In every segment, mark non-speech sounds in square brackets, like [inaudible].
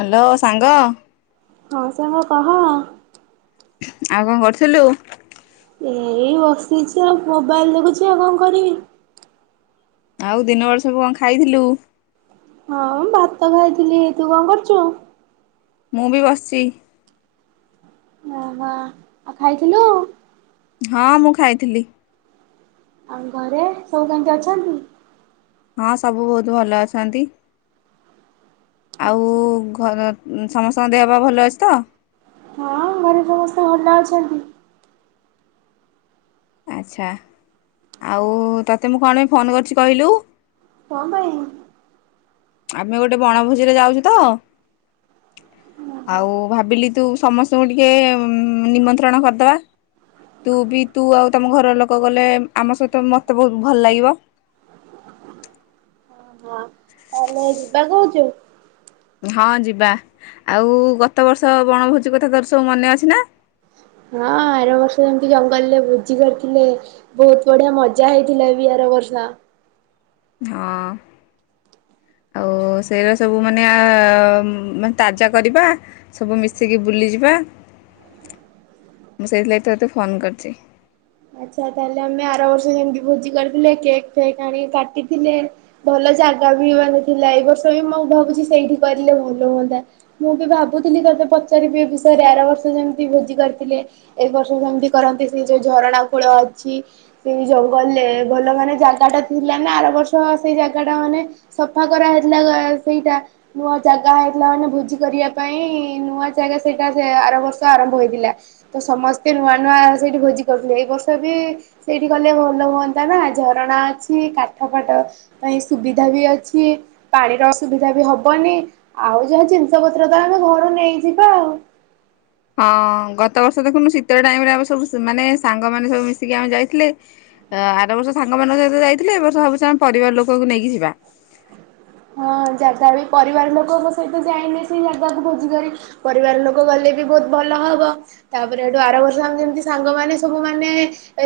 Hello ସାଙ୍ଗ। ହଁ ସାଙ୍ଗ କହ। ଆଉ କଣ କରୁଥିଲୁ? ମୁଁ ଏଇ ବସିଛି ଆଉ ମୋବାଇଲ୍ ଦେଖୁଛି ଆଉ କଣ କରିବି। ଆଉ ଦିନବେଳା ସବୁ କଣ ଖାଇଥିଲୁ? ହଁ ମୁଁ ଭାତ ଖାଇଥିଲି ତୁ କଣ କରୁଛୁ? ମୁଁ ବି ବସିଛି। ଓହୋ ଆଉ ଖାଇଥିଲୁ? ହଁ ମୁଁ ଖାଇଥିଲି। ଆଉ ଘରେ ସବୁ କେମିତି ଅଛନ୍ତି? ହଁ ସବୁ ବହୁତ ଭଲ ଅଛନ୍ତି। ଆଉ ଆଚ୍ଛା। ଘର ସମସ୍ତଙ୍କ ଦେହ ପା ଭଲ ଅଛି ତ। ହଁ ଘରେ ସମସ୍ତେ ଭଲ ଅଛନ୍ତି। ଆଚ୍ଛା ଆଉ ତୋତେ ମୁଁ କଣ ପାଇଁ ଫୋନ୍ କରିଛି କହିଲୁ। କଣ ପାଇଁ? ଆମେ ଗୋଟେ ବଣଭୋଜି ରେ ଯାଉଛୁ ତ ଆଉ ଭାବିଲି ତୁ ସମସ୍ତଙ୍କୁ ଟିକେ ନିମନ୍ତ୍ରଣ କରିଦବା ତୁ ବି ତୁ ଆଉ ତମ ଘରର ଲୋକ ଗଲେ ଆମ ସହିତ ମତେ ବହୁତ ଭଲ ଲାଗିବ। ହଁ ତାହେଲେ ଯିବା କହୁଛୁ। ହଉ। ହଁ ଯିବା ଆଉ ଗତ ବର୍ଷ ବଣଭୋଜି କଥା ତୋର ସବୁ ମନେ ଅଛି ନା। ହଁ ଆର ବର୍ଷ ଯେମିତି ଜଙ୍ଗଲରେ ଭୋଜି କରିଥିଲେ ବହୁତ ବଢ଼ିଆ ମଜା ହେଇଥିଲା ବି ଆର ବର୍ଷ। ହଁ ଆଉ ସେଇର ସବୁ ମାନେ ତାଜା କରିବା ସବୁ ମିଶିକି ବୁଲିଯିବା ମୁଁ ସେଇଥିଲାଗି ତତେ ଫୋନ କରିଛି। ଆଚ୍ଛା ତାହେଲେ ଆମେ ଆର ବର୍ଷ ଯେମିତି ଭୋଜି କରିଥିଲେ କେକ୍ ଫେକ୍ ଆଣିକି କାଟିଥିଲେ ଭଲ ଜାଗା ବି ମାନେ ଥିଲା ଏ ବର୍ଷ ବି ମୁଁ ଭାବୁଛି ସେଇଠି କରିଲେ ଭଲ ହୁଅନ୍ତା ମୁଁ ବି ଭାବୁଥିଲି ତତେ ପଚାରିବି ଏ ବିଷୟରେ ଆର ବର୍ଷ ଯେମତି ଭୋଜି କରିଥିଲେ ଏ ବର୍ଷ ସେମିତି କରନ୍ତି ସେ ଯୋଉ ଝରଣା କୂଳ ଅଛି ସେଇ ଜଙ୍ଗଲରେ ଭଲ ମାନେ ଜାଗା ଟା ଥିଲା ନା ଆର ବର୍ଷ ସେଇ ଜାଗା ଟା ମାନେ ସଫା କରାହେଇଥିଲା ସେଇଟା ନୂଆ ଜାଗା ହେଇଥିଲା ମାନେ ଭୋଜି କରିବା ପାଇଁ ନୂଆ ଜାଗା ସେଇଟା ସେ ଆର ବର୍ଷ ଆରମ୍ଭ ହୋଇଥିଲା ତ ସମସ୍ତେ ନୂଆ ନୂଆ ସେଇଠି ଭୋଜି କରୁଥିଲେ ଏଇ ବର୍ଷ ଏଥର ବି ସେଇଠି କଲେ ଭଲ ହୁଅନ୍ତା ନା ଝରଣା ଅଛି କାଠ ଫାଠ ଏ ପାଇଁ ସୁବିଧା ବି ଅଛି ପାଣିର ଅସୁୁବିଧା ବି ହବନି ଆଉ ଯାହା ଜିନିଷ ପତ୍ର ତ ଆମେ ଘରୁ ନେଇଯିବା ଆଉ। ହଁ ଗତ ବର୍ଷ ଦେଖୁନୁ ଶୀତ ଟାଇମ୍ ରେ ଆ ସବୁ ମାନେ ସାଙ୍ଗମାନେ ସବୁ ମିଶିକି ଆମେ ଯାଇଥିଲେ ଆର ବର୍ଷ ସାଙ୍ଗମାନଙ୍କ ସହିତ ଯାଇଥିଲେ ଏ ବର୍ଷ ଭାବୁଛି ଆମେ ପରିବାର ଲୋକଙ୍କୁ ନେଇକି ଯିବା। ହଁ ଜାଗା ବି ପରିବାର ଲୋକ ମୋ ସହିତ ଯାଇନି ସେଇ ଜାଗାକୁ ଭୋଜିିକ ପରିବାର ଲୋକ ଗଲେ ବି ବହୁତ ଭଲ ହବ ତାପରେ ଏଠୁ ୟାର ବର୍ଷ ଯେମିତି ସାଙ୍ଗ ମମାନେ ସବୁ ମାନ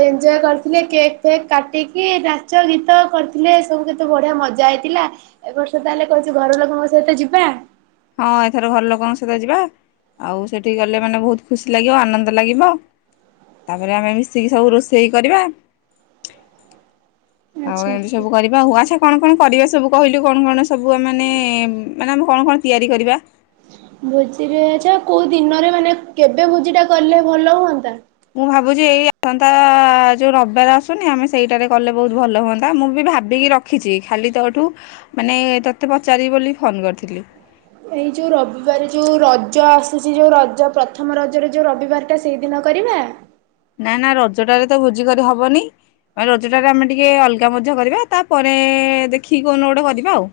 ଏଞ୍ଜୟ କରିଥିଲେ କେକ୍ ଫେକ୍ କାଟିକି ନାଚ ଗୀତ କରିଥିଲେ ସବୁ କେତେ ବଢିଆ ମଜା ହେଇଥିଲା। ଏବ ବର୍ଷ ତାହେଲେ କହୁଛି ଘର ଲୋକଙ୍କ ସହିତ ଯିବା। ହଁ ଏଥର ଘର ଲୋକଙ୍କ ସହିତ ଯିବା ଆଉ ସେଠିକି ଗଲେ ମାନେ ବହୁତ ଖୁସି ଲାଗିବ ଆନନ୍ଦ ଲାଗିବ ତାପରେ ଆମେ ମିଶିକି ସବୁ ରୋଷେଇ କରିବା। ଆଉ ଆଚ୍ଛା। ଏମିତି ସବୁ କରିବା ହଉ ଆଚ୍ଛା କଣ କଣ କରିବା ସ ସବୁ କହିଲୁ କଣ କଣ ସବୁ ଆ ମାନେ ମାନେ ଆମେ କଣ କଣ ତିଆରି କରିବା। ଭୋଜିରେ ଆଚ୍ଛା କୋଉ ଦିନରେ ମାନେ କେବେ ଭୋଜି ଟା କଲେ ଭଲ ହୁଅନ୍ତା। ମୁଁ ଭାବୁଛି ଏଇ ଆସନ୍ତା ଯୋଉ ରବିବାର ଆସୁନି ଆମେ ସେଇଟାରେ କଲେ ବହୁତ ଭଲ ହୁଅନ୍ତା ମୁଁ ବି ଭାବିକି ରଖିଛି ଖାଲି ତୋଠୁ ମାନେ ମତେ ପଚାରି ବୋଲି ଫୋନ କରିଥିଲି। ଏଇ ଯୋଉ ରବିବାର ଯୋଉ ରଜ ଆସୁଛି ଯୋଉ ରଜ ପ୍ରଥମ ରଜରେ ଯୋଉ ରବିବାର ଟା ସେଇଦିନ କରିବା। ନା ନା ରଜ ଟାରେ ତ ଭୋଜି କରି ହବନି ରଜ ଟାରେ ଆମେ ଟିକେ ଅଲଗା ମଧ୍ୟ କରିବା ତାପରେ ଦେଖିକି କହୁନୁ ଗୋଟେ କରିବା ଆଉ।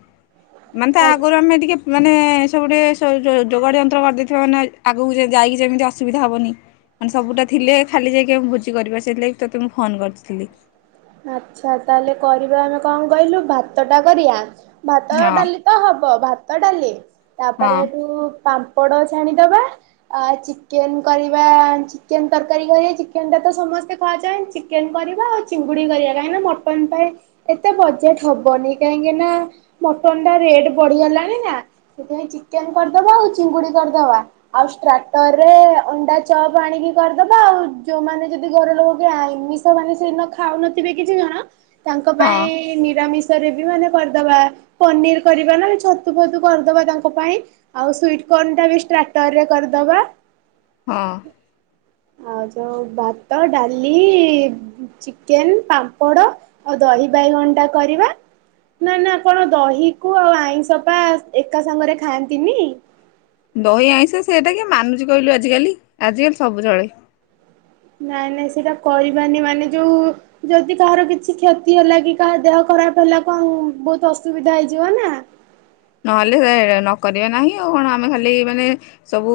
ମାନେ ତ ଆଚ୍ଛା ଆଗରୁ ଆମେ ଟିକେ ମାନେ ସବୁ ଟେ ଯୋ ଯୋଗାଡି ଯନ୍ତ୍ର କରିଦେଇଥିବା ମାନେ ଆଗକୁ ଯାଇକି ଯେମିତି ଅସୁବିଧା ହବନି ମାନେ ସବୁଟା ଥିଲେ। ଖାଲି ଯାଇକି ମ ଭୋଜି କରିପାର ସେଥିଲା ବି ତୋତେ ମୁଁ ଫୋନ୍ କରିଥିଲି। ଆଚ୍ଛା ତାହେଲେ କରିବା ଆମେ କଣ କହିଲୁ ଭାତ ଟା କରିବା। ଭାତ ହଁ ଡାଲି ତ ହବ ଭାତ। ଭାତ ଡାଲି। ହଁ ତାପରେ ଯୋଉ ପାମ୍ପ ପାମ୍ପଡ ଛାଣିଦବା ଆ ଚିକେନ କରିବା ଚିକେନ ତରକାରୀ କରିବା ଚିକେନ ଟା ତ ସମସ୍ତେ ଖାଆ [unintelligible] ଚିକେନ କରିବା ଆଉ ଚିଙ୍ଗୁଡି କରିବା। କାହିଁକି ନା ମଟନ ପାଇଁ ଏତେ ବଜେଟ ହବନି କାହିଁକି ନା ମଟନ ଟା ରେଟ ବଢିଗଲାଣି ନା ସେଥିପାଇଁ ଚିକେନ କରିଦବା ଆଉ ଚିଙ୍ଗୁଡି କରିଦବା ଆଉ ଷ୍ଟାର୍ଟର ରେ ଅଣ୍ଡା ଚପ୍ ଆଣିକି କରିଦବା ଆଉ ଯୋଉମାନେ ଯଦି ଘର ଲୋକ କି ଆମିଷ ମାନେ ସେଦିନ ଖାଉନ ଥିବେ କିଛି ଜଣ ତାଙ୍କ ହଁ ପାଇଁ ନିରାମିଷ। [unintelligible] ମାନେ କରିଦବା ପନିର କରିବା ନା ଛତୁ ଫତୁ କରିଦବା ତାଙ୍କ ପାଇଁ ଆଉ ସୁଇଟ କର୍ଣ୍ଣଟା ବି ଷ୍ଟାଟରରେ କରିଦବା। ହଁ। ଆଉ ଯଉ ଭାତ ଡାଲି ଚିକେନ। ପାମ୍ପଡ ଆଉ ଦହି ବାଇଗଣଟା କରିବା ନା ନା କଣ ଦହି କୁ ଆଉ ଆଇଁଷପା ଏକା ସାଙ୍ଗରେ ଖାଆନ୍ତିନି। ଦହି ଆଇଁଷ ସେଇଟା କି ମାନୁଚି କଇଲୁ ଆଜି କାଲି ଆଜିିକାଲି ସବୁ ଚଳେ। ନାଇଁ ନାଇଁ ସେଇଟା କରିବାନି ମାନେ ଯୋଉ ଯଦି କାହାର କିଛି କ୍ଷତି ହେଲା କି କାହାର ଦେହ ଖରାପ ହେଲା କଣ ବହୁତ ଅସୁବିଧା ହେଇଯିବ ନା। ନହେଲେ ନକରି ବା ନାହିଁ ଆଉ କଣ ଆମେ ଖାଲି ମାନେ ସବୁ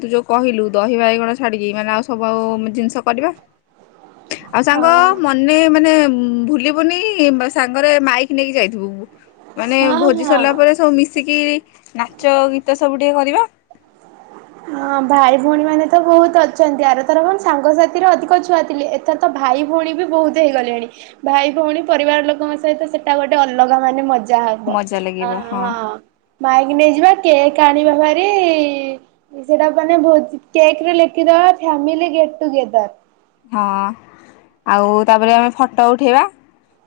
ତୁ ଯୋଉ କହିଲୁ ଦହିବାଇଗଣ ଛାଡିକି ମାନେ ଆଉ ସବୁ ଆଉ ଜିନିଷ କରିବା। ଆଉ ହଁ ସାଙ୍ଗ ମନେ ମାନେ ଭୁଲିବୁନି ସାଙ୍ଗରେ ମାଇକ ନେଇକି ଯାଇଥିବୁ। ମାନେ ହଁ ଭୋଜି ସରିଲା ହଁ। ପରେ ମିଶିକି ନାଚ ଗୀତ ସବୁ ଟିକେ କରିବା। ହଁ ଭାଇ ଭଉଣୀ ମାନେ ତ ବହୁତ ଅଛନ୍ତି ଆରଥର କ ସାଙ୍ଗସାଥିର ଅଧିକ ଛୁଆ ଥିଲେ ଏଥର ତ ଭାଇ ଭଉଣୀ ବି ବହୁତ ହେଇଗଲେଣି ଭାଇ ଭଉଣୀ ପରିବାର ଲୋକଙ୍କ ସହିତ ସେଟା ଗୋଟେ ଅଲଗା ମାନେ ମଜା। ଯାହା କୁହ ମଜା ଆ ଲାଗିବ ହଁ। ମାଇକି ନେଇଯିବା କେକ୍ ଆଣିବା ଭାରି। ସେଟା ମାନେ ବହୁତ କେକ୍ ରେ ଲେଖିଦବା ଫ୍ୟାମିଲି ଗେଟ୍ ଟୁଗେଦର। ହଁ ଆଉ ତାପରେ ଆମେ ଫଟୋ ଉଠେଇବା।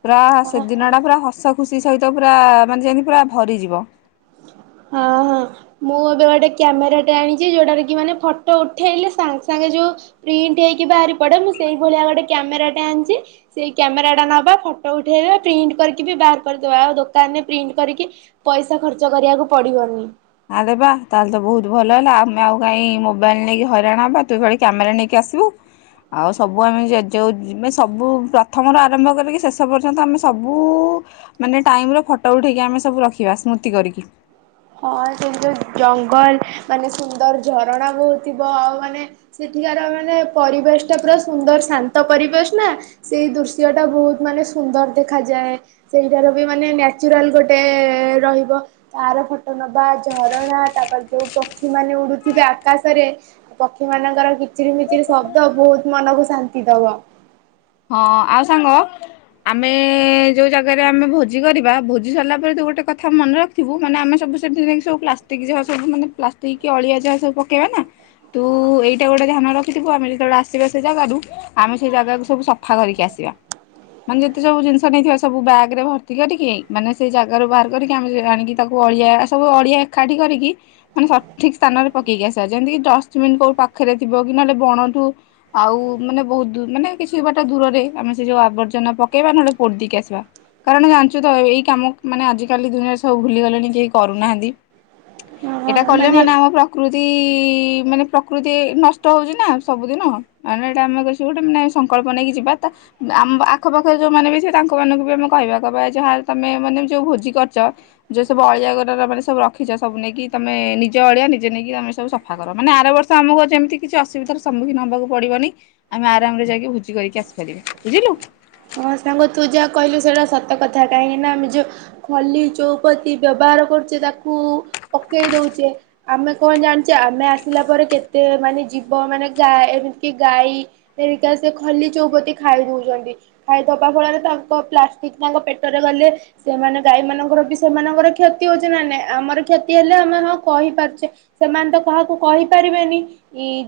ପୁରା ହଁ ହଁ ସେଦିନ ଟା ପୁରା ହସ ଖୁସି ସହିତ ପୁରା ମାନେ ଯେମିତି ପୁରା ଭରିଯିବ। ହଁ ହଁ ମୁଁ ଏବେ ଗୋଟେ କ୍ୟାମେରାଟେ ଆଣିଚି ଯୋଉଟାରେ କି ମାନେ ଫଟୋ ଉଠେଇଲେ ସାଙ୍ଗେ ସାଙ୍ଗେ ଯୋଉ ପ୍ରିଣ୍ଟ ହେଇକି ବାହାରି ପଡେ ମୁଁ ସେଇଭଳିଆ ଗୋଟେ କ୍ୟାମେରାଟେ ଆଣିଚି ସେଇ କ୍ୟାମେରା ଟା ନବା ଫଟୋ ଉଠେଇଦବା ପ୍ରିଣ୍ଟ କରିକି ବି ବାହାର କରିଦବା ଆଉ ଦୋକାନରେ ପ୍ରିଣ୍ଟ କରିକି ପଇସା ଖର୍ଚ୍ଚ କରିବାକୁ ପଡିବନି। ଆରେ ବା ତାହେଲେ ତ ବହୁତ ଭଲ ହେଲା ଆମେ ଆଉ କାଇଁ ମୋବାଇଲ ନେଇକି ହଇରାଣ ହେବା ତୁ ଭଳି କ୍ୟାମେରା ନେଇକି ଆସିବୁ ଆଉ ସବୁ ଆମେ ଜ-ଯଉ ସବୁ ପ୍ରଥମରୁ ଆରମ୍ଭ କରିକି ଶେଷ ପର୍ଯ୍ୟନ୍ତ ଆମେ ସବୁ ମାନେ ଟାଇମର ଫଟୋ ଉଠେଇକି ଆମେ ସବୁ ରଖିବା ସ୍ମୃତି କରିକି। ହଁ ସେଇ ଯଉ ଜଙ୍ଗଲ ମାନେ ସୁନ୍ଦର ଝରଣା ବହୁ ଥିବ ଆଉ ମାନେ ସେଠିକାର ମାନେ ପରିବେଶ ଟା ପୁରା ସୁନ୍ଦର ଶାନ୍ତ ପରିବେଶ ନା ସେଇ ଦୃଶ୍ୟ ଟା ବହୁତ ମାନେ ସୁନ୍ଦର ଦେଖାଯାଏ। ସେଇଟାର ବି ମାନେ ନ୍ୟାଚୁରାଲ ଗୋଟେ ରହିବ ତାର ଫ ଟ ନବା ଝରଣା ତାପରେ ଯୋଉ ପକ୍ଷୀ ମାନେ ଉଡୁଥିବେ ଆକାଶରେ ପକ୍ଷୀ ମାନଙ୍କର କିଚିରି ମିଚିରି ଶବ୍ଦ ବହୁତ ମନକୁ ଶାନ୍ତି ଦବ। ହଁ ଆଉ ସାଙ୍ଗ ଆମେ ଯୋଉ ଜାଗାରେ ଆମେ ଭୋଜି କରିବା ଭୋଜି ସରିଲା ପରେ ତୁ ଗୋଟେ କଥା ମନେ ରଖଥିବୁ ମାନେ ଆମେ ସବୁ ସେଠିକ ସବୁ ପ୍ଲାଷ୍ଟିକ ଯାହା ସବୁ ମାନେ ପ୍ଲାଷ୍ଟିକ କି ଅଳିଆ ଯାହା ସବୁ ପକେଇବା ନା ତୁ ଏଇଟା ଗୋଟେ ଧ୍ୟାନ ରଖିଥିବୁ ଆମେ ଯେତେବେଳେ ଆସିବା ସେ ଜାଗାରୁ ଆମେ ସେ ଜାଗାକୁ ସବୁ ସ ଫା କରିକି ଆସିବା ମାନେ ଯେତେ ସବୁ ଜିନିଷ ନେଇଥିବା ସବୁ ବ୍ୟାଗ ରେ ଭର୍ତ୍ତି କରିକି ମାନେ ସେଇ ଜାଗାରୁ ବାହାର କରିକି ଆମେ ଆଣିକି ତାକୁ ଅଳିଆ ସବୁ ଅଳିଆ ଏକାଠି କରିକି ମାନେ ସଠିକ ସ୍ଥାନରେ ପକେଇକି ଆସିବା ଯେମିତିକ ଡଷ୍ଟବିନ୍ କୋଉ ପାଖରେ ଥିବ କି ନହେଲେ ବଣଠୁ ଆଉ ମାନେ ବହୁତ ଦୂ ମାନେ କିଛି ବା ଟ ଦୂରରେମେ ସେ ଯୋଉ ଆବର୍ଜନା ପକେଇବା ନହେଲେ ପୋଡି ଦେଇକି ଆସିବା କାରଣ ଜାଣିଚୁ ତ ଏଇ କାମ ମାନେ ଆଜିିକାଲି ଦୁନିଆରେ ସବୁ ଭୁଲିଗଲେଣି କେହି କରୁନାହାନ୍ତି। ଏଇଟା କଲେ ମାନେ ଆମ ପ୍ରକୃ ତିଇ ମାନେ ପ୍ରକୃତି ନଷ୍ଟ ହଉଚି ନା ସବୁଦିନ ମାନେ ଏଇଟା ଆମେ ଗୋଟେ ମାନେ ସଂକଳ୍ପ ନେଇକି ଯିବା ତା ଆମ ଆଖପାଖରେ ଯୋଉମାନେ ବି ଥିବେ ତାଙ୍କ ମାନଙ୍କୁ ବି ଆମେ କହିବା କହବା ଯାହା ତମେ ମାନେ ଯୋଉ ଭୋଜି କରିଚ ଯୋଉ ସବ ଅଳିଆ [unintelligible] ମାନେ ସବୁ ରଖିଚ ସବୁ ନେଇକି ତମେ ନିଜ ଅଳିଆ ନିଜେ ନେଇକି ତମେ ସବୁ ସଫା କର ମାନେ ଆର ବର୍ଷ ଆମକୁ ଯେମିତି କିଛି ଅସୁବିଧାର ସମ୍ମୁଖୀନ ହବାକୁ ପଡିବନି ଆମେ ଆରାମ୍ ରେ ଯାଇକି ଭୋଜି କରିକି ଆସି କରିବେ ବୁଝିଲୁ। ହଁ ସାଙ୍ଗ ତୁ ଯା କଇଲୁ ସେଟା ସତ କଥା କାହିଁକିନା ଆମେ ଯୋଉ ଖଲି ଚଉପତି ବ୍ୟବହାର କରୁଚେ ତାକୁ ପକେଇ ଦଉଚେ ଆମେ କଣ ଜାଣିଚେ ଆମେ ଆସିଲା ପରେ କେତେ ମାନେ ଜୀବ ମାନେ ଗା ଏମିତିକି ଗାଈ ହେରିକା ସେ ଖଲି ଚଉପତି ଖାଇ ଦଉଚନ୍ତି। ଖାଇଦବା ଫଳରେ ତାଙ୍କ ପ୍ଲାଷ୍ଟିକ ତାଙ୍କ ପେଟରେ ଗଲେ ସେମାନେ ଗାଈ ମାନଙ୍କର ବି ସେମାନଙ୍କର କ୍ଷତି ହଉଚି ନା ନାଇଁ ଆମର କ୍ଷତି ହେଲେ ଆମେ ହଁ କହିପାରୁଚେ ସେମାନେ ତ କାହାକୁ କହିପାରିବେନି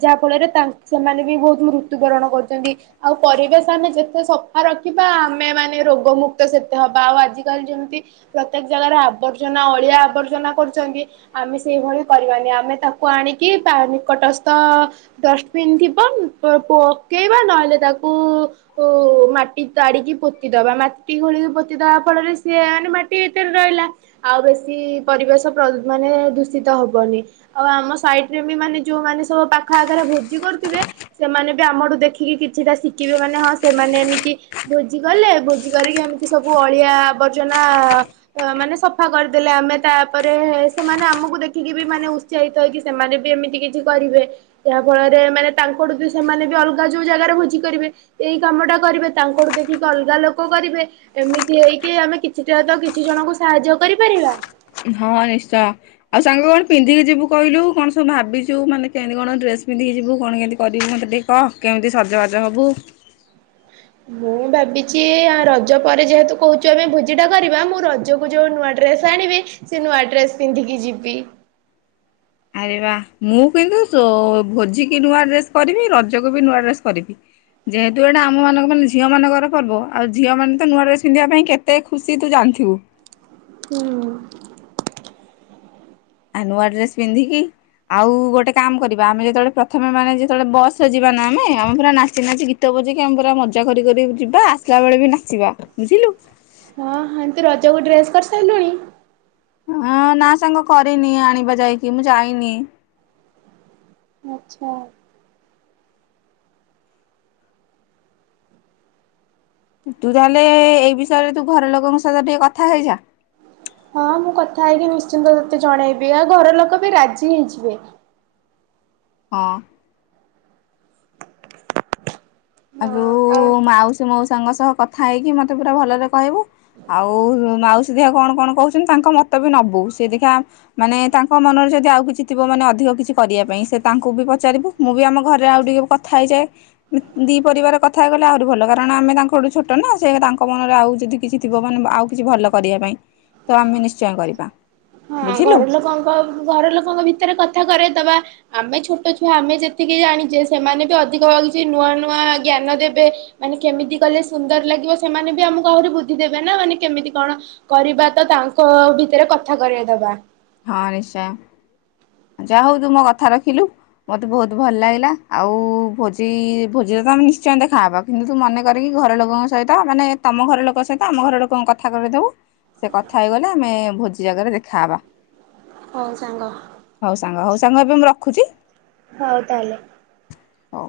ଯାହା ଫଳରେ ତା ସେମାନେ ବି ବହୁତ ମୃତ୍ୟୁବରଣ କରୁଚନ୍ତି ଆଉ ପରିବେଶ ଆମେ ଯେତେ ସ ଫାଆ ରଖିବା ଆମେ ମାନେ ରୋଗମୁକ୍ତ ସେତେ ହେବା ଆଉ ଆଜିକାଲି ଯେମିତି ପ୍ରତ୍ୟେକ ଜାଗାରେ ଆବର୍ଜନା ଅଳିଆ ଆବର୍ଜନା କରୁଚନ୍ତି ଆମେ ସେଇଭଳି କରିବାନି ଆମେ ତାକୁ ଆଣିକି ବା ନିକଟସ୍ଥ ଡଷ୍ଟପିନ୍ ଥିବ ପକେଇବା ନହେଲେ ତାକୁ ମା ଟି ତାଡ଼ିକି ପୋତିଦବା ମାଟି ଘୋଳିକି ପୋତି ଦବା ଫଳରେ ସିଏ ମାନେ ମାଟି ଭିତରେ ରହିଲା ଆଉ ବେଶୀ ପରିବେଶ ପ୍ର ମାନେ ଦୂଷିତ ହେବନି ଆଉ ଆମ ସାଇଟ୍ ରେ ବି ମାନେ ଯଉମାନେ ସବୁ ପାଖ ଆଖରେ ଭୋଜି କରୁଥିବେ ସେମାନେ ବି ଆମଠୁ ଦେଖିକି କିଛିଟା ଶିଖିବେ ମାନେ ହଁ ସେମାନେ ଏମିତି ଭୋଜି କଲେ ଭୋଜି କରିକି ଏମିତି ସବୁ ଅଳିଆ ଆବର୍ଜନା ମାନେ ସଫା କରିଦେଲେ ଆମେ ତାପରେ ସେମାନେ ଆମକୁ ଦେଖିକି ବି ମାନେ ଉତ୍ସାହିତ ହେଇକି ସେମାନେ ବି ଏମିତି କିଛି କରିବେ ଯାହା ଫଳରେ ମାନେ ତାଙ୍କଠୁ ବି ସେମାନେ ବି ଅଲଗା ଯୋଉ ଜାଗାରେ ଭୋଜି କରିବେ ଏଇ କାମ ଟା କରିବେ। ତାଙ୍କଠୁ ଦେଖିକି ଅଲଗା ଲୋକ କରିବେ ଏମିତି ହେଇକି ଆମେ କିଛିଟା ତ କିଛି ଜଣଙ୍କୁ ସାହାଯ୍ୟ କରିପାରିବା। ହଁ ନିଶ୍ଚୟ ଆଉ ସାଙ୍ଗେ କଣ ପିନ୍ଧିକି ଯିବୁ କଇଲୁ କଣ ସବୁ ଭାବିଚୁ ମାନେ କେମତି କଣ ଡ୍ରେସ ପିନ୍ଧିକି ଯିବୁ କଣ କେମିତି କରିବୁ ମତେ ଟିକେ କଅ କେମିତି ସଜବାଜ ହବୁ। ମୁଁ ଭାବିଚି ଆ ରଜ ପରେ ଯେହେତୁ କୋହୁଚୁ ଆମେ ଭୋଜିଟା କରିବା ମୁଁ ରଜକୁ ଯୋଉ ନୂଆ ଡ୍ରେସ ଆଣିବି ସେ ନୂଆ ଡ୍ରେସ ପିନ୍ଧିକି ଯିବି। ଆରେ ବା ମୁଁ କିନ୍ତୁ ସୋ ଭୋଜିିକି ନୂଆ ଡ୍ରେସ କରିବି ରଜକୁ ବି ନୂଆ ଡ୍ରେସ କରିବି ଯେହେତୁ ଏଟା ଆମମାନଙ୍କ ମାନେ ଝିଅମାନଙ୍କର ପର୍ବ ଆଉ ଝିଅମାନେ ତ ନୂଆ ଡ୍ରେସ ପିନ୍ଧିବା ପାଇଁ କେତେ ଖୁସି ତୁ ଜାଣିଥିବୁ। ହୁଁ। ଆ ନୂଆ ଡ୍ରେସ୍ ପିନ୍ଧିକି ଆଉ ଗୋଟେ କାମ କରିବା ଆମେ ଯେତୋଳେ ପ୍ରଥମେ ମାନେ ଯେତୋଳେ ବସରେ ଯିବା ନାଁ ଆମେ ଆମେ ପୁରା ନାଚି ନାଚି ଗୀତ ବଜେଇକି ଆମେ ପୁରା ମଜା କରିି କରି ଯିବା ଆସିଲା ବେଳେ ବି ନାଚିବା। ବୁଝିଲୁ। ହଁ ହଁ। ତୁ ରଜକୁ ଡ୍ରେସ୍ କରିସାଇଲୁଣି? ହଁ ନାଁ ସାଙ୍ଗ କରିନି ଆଣିବା ଯାଇକି ମୁଁ ଯାଇନି। ଆଚ୍ଛା। ତୁ ତାହେଲେ ଏଇ ବିଷୟରେ ତୁ ଘର ଲୋକଙ୍କ ସହିତ ଟିକେ କଥା ହେଇଯା। ହଁ ମୁଁ କଥା ହେଇକି ନିଶ୍ଚିନ୍ତ ତତେ ଜଣେଇବି ଆଉ ଘର ଲୋକ ବି ରାଜି ହେଇଯିବେ। ହଁ। ହଁ ଆରୁ ଆଉ ମାଉସୀ ମୋଉସଙ୍କ ସହ କଥା ହେଇକି ମତେ ପୁରା ଭଲରେ କହିବୁ ଆଉ ମାଉସୀ ଦେଖା କଣ କଣ କୋହୁଚନ୍ତି ତାଙ୍କ ମତ ବି ନବୁ ସେ ଦେଖା ମାନେ ତାଙ୍କ ମନରେ ଯଦି ଆଉ କିଛି ଥିବ ମାନେ ଅଧିକ କିଛି କରିବା ପାଇଁ ସେ ତାଙ୍କୁ ବି ପଚାରିବୁ ମୁଁ ବି ଆମ ଘରେ ଆଉ ଟିକେ କଥା ହେଇଯାଏ। ଉଁ ଦି ପରିବାର କଥା ହେଇଗଲେ ଆହୁରି ଭଲ କାରଣ ଆମେ ତାଙ୍କଠୁ ଛୋଟ ନାଁ ସେ ତାଙ୍କ ମନରେ ଆଉ ଯଦି କିଛି ଥିବ ମାନେ ଆଉ କିଛି ଭଲ କରିବା ପାଇଁ ତ ଆମେ ନିଶ୍ଚୟ କରିବା। ହଁ ବୁଝିଲୁ। ଘର ଲୋକଙ୍କ ଘର ଲୋକଙ୍କ ଭିତରେ କଥା କରେଦବା। ଆମେ ଛୋଟ ଛୁଆ ଆମେ ଯେତିକି ଜାଣିଚେ ସେମାନେ ବି ଅଧିକ ହଉଚି ନୂଆ ନୂଆ ଜ୍ଞାନ ଦେବେ ମାନେ କେମିତି କଲେ ସୁନ୍ଦର ଲାଗିବ ସେମାନେ ବି ଆମୁକୁ ଆହୁରି ବୁଦ୍ଧି ଦେବେ ନା ମାନେ କେମିତି କଣ କରିବା ତ ତାଙ୍କ ଭିତରେ କଥା କରେଇ ଦବା। ହଁ ନିଶ୍ଚୟ। ଯା ହୋଉ ତୁ ମୋ କଥା ରଖିଲୁ ମୋତେ ବୋହୁତ ଭଲ ଲାଗିଲା। ଆଉ ଭୋଜି ଭୋଜିରେ ତ ଆମେ ନିଶ୍ଚୟ ଦେଖାହବା କିନ୍ତୁ ତୁ ମନେ କରିକି ଘର ଲୋକଙ୍କ ସହିତ ମାନେ ତମ ଘର ଲୋକଙ୍କ ସହିତ ଆମ ଘର ଲୋକଙ୍କୁ କଥା କରେଇଦବୁ ସେ କଥା ହେଇଗଲେ ଆମେ ଭୋଜି ଜାଗାରେ ଦେଖାହବା। ହଉ ସଙ୍ଗ। ହଉ ସାଙ୍ଗ ହଉ ସାଙ୍ଗ ଏବେ ମୁଁ ରଖୁଚି। ହଉ ତାହଲେ। ହଉ।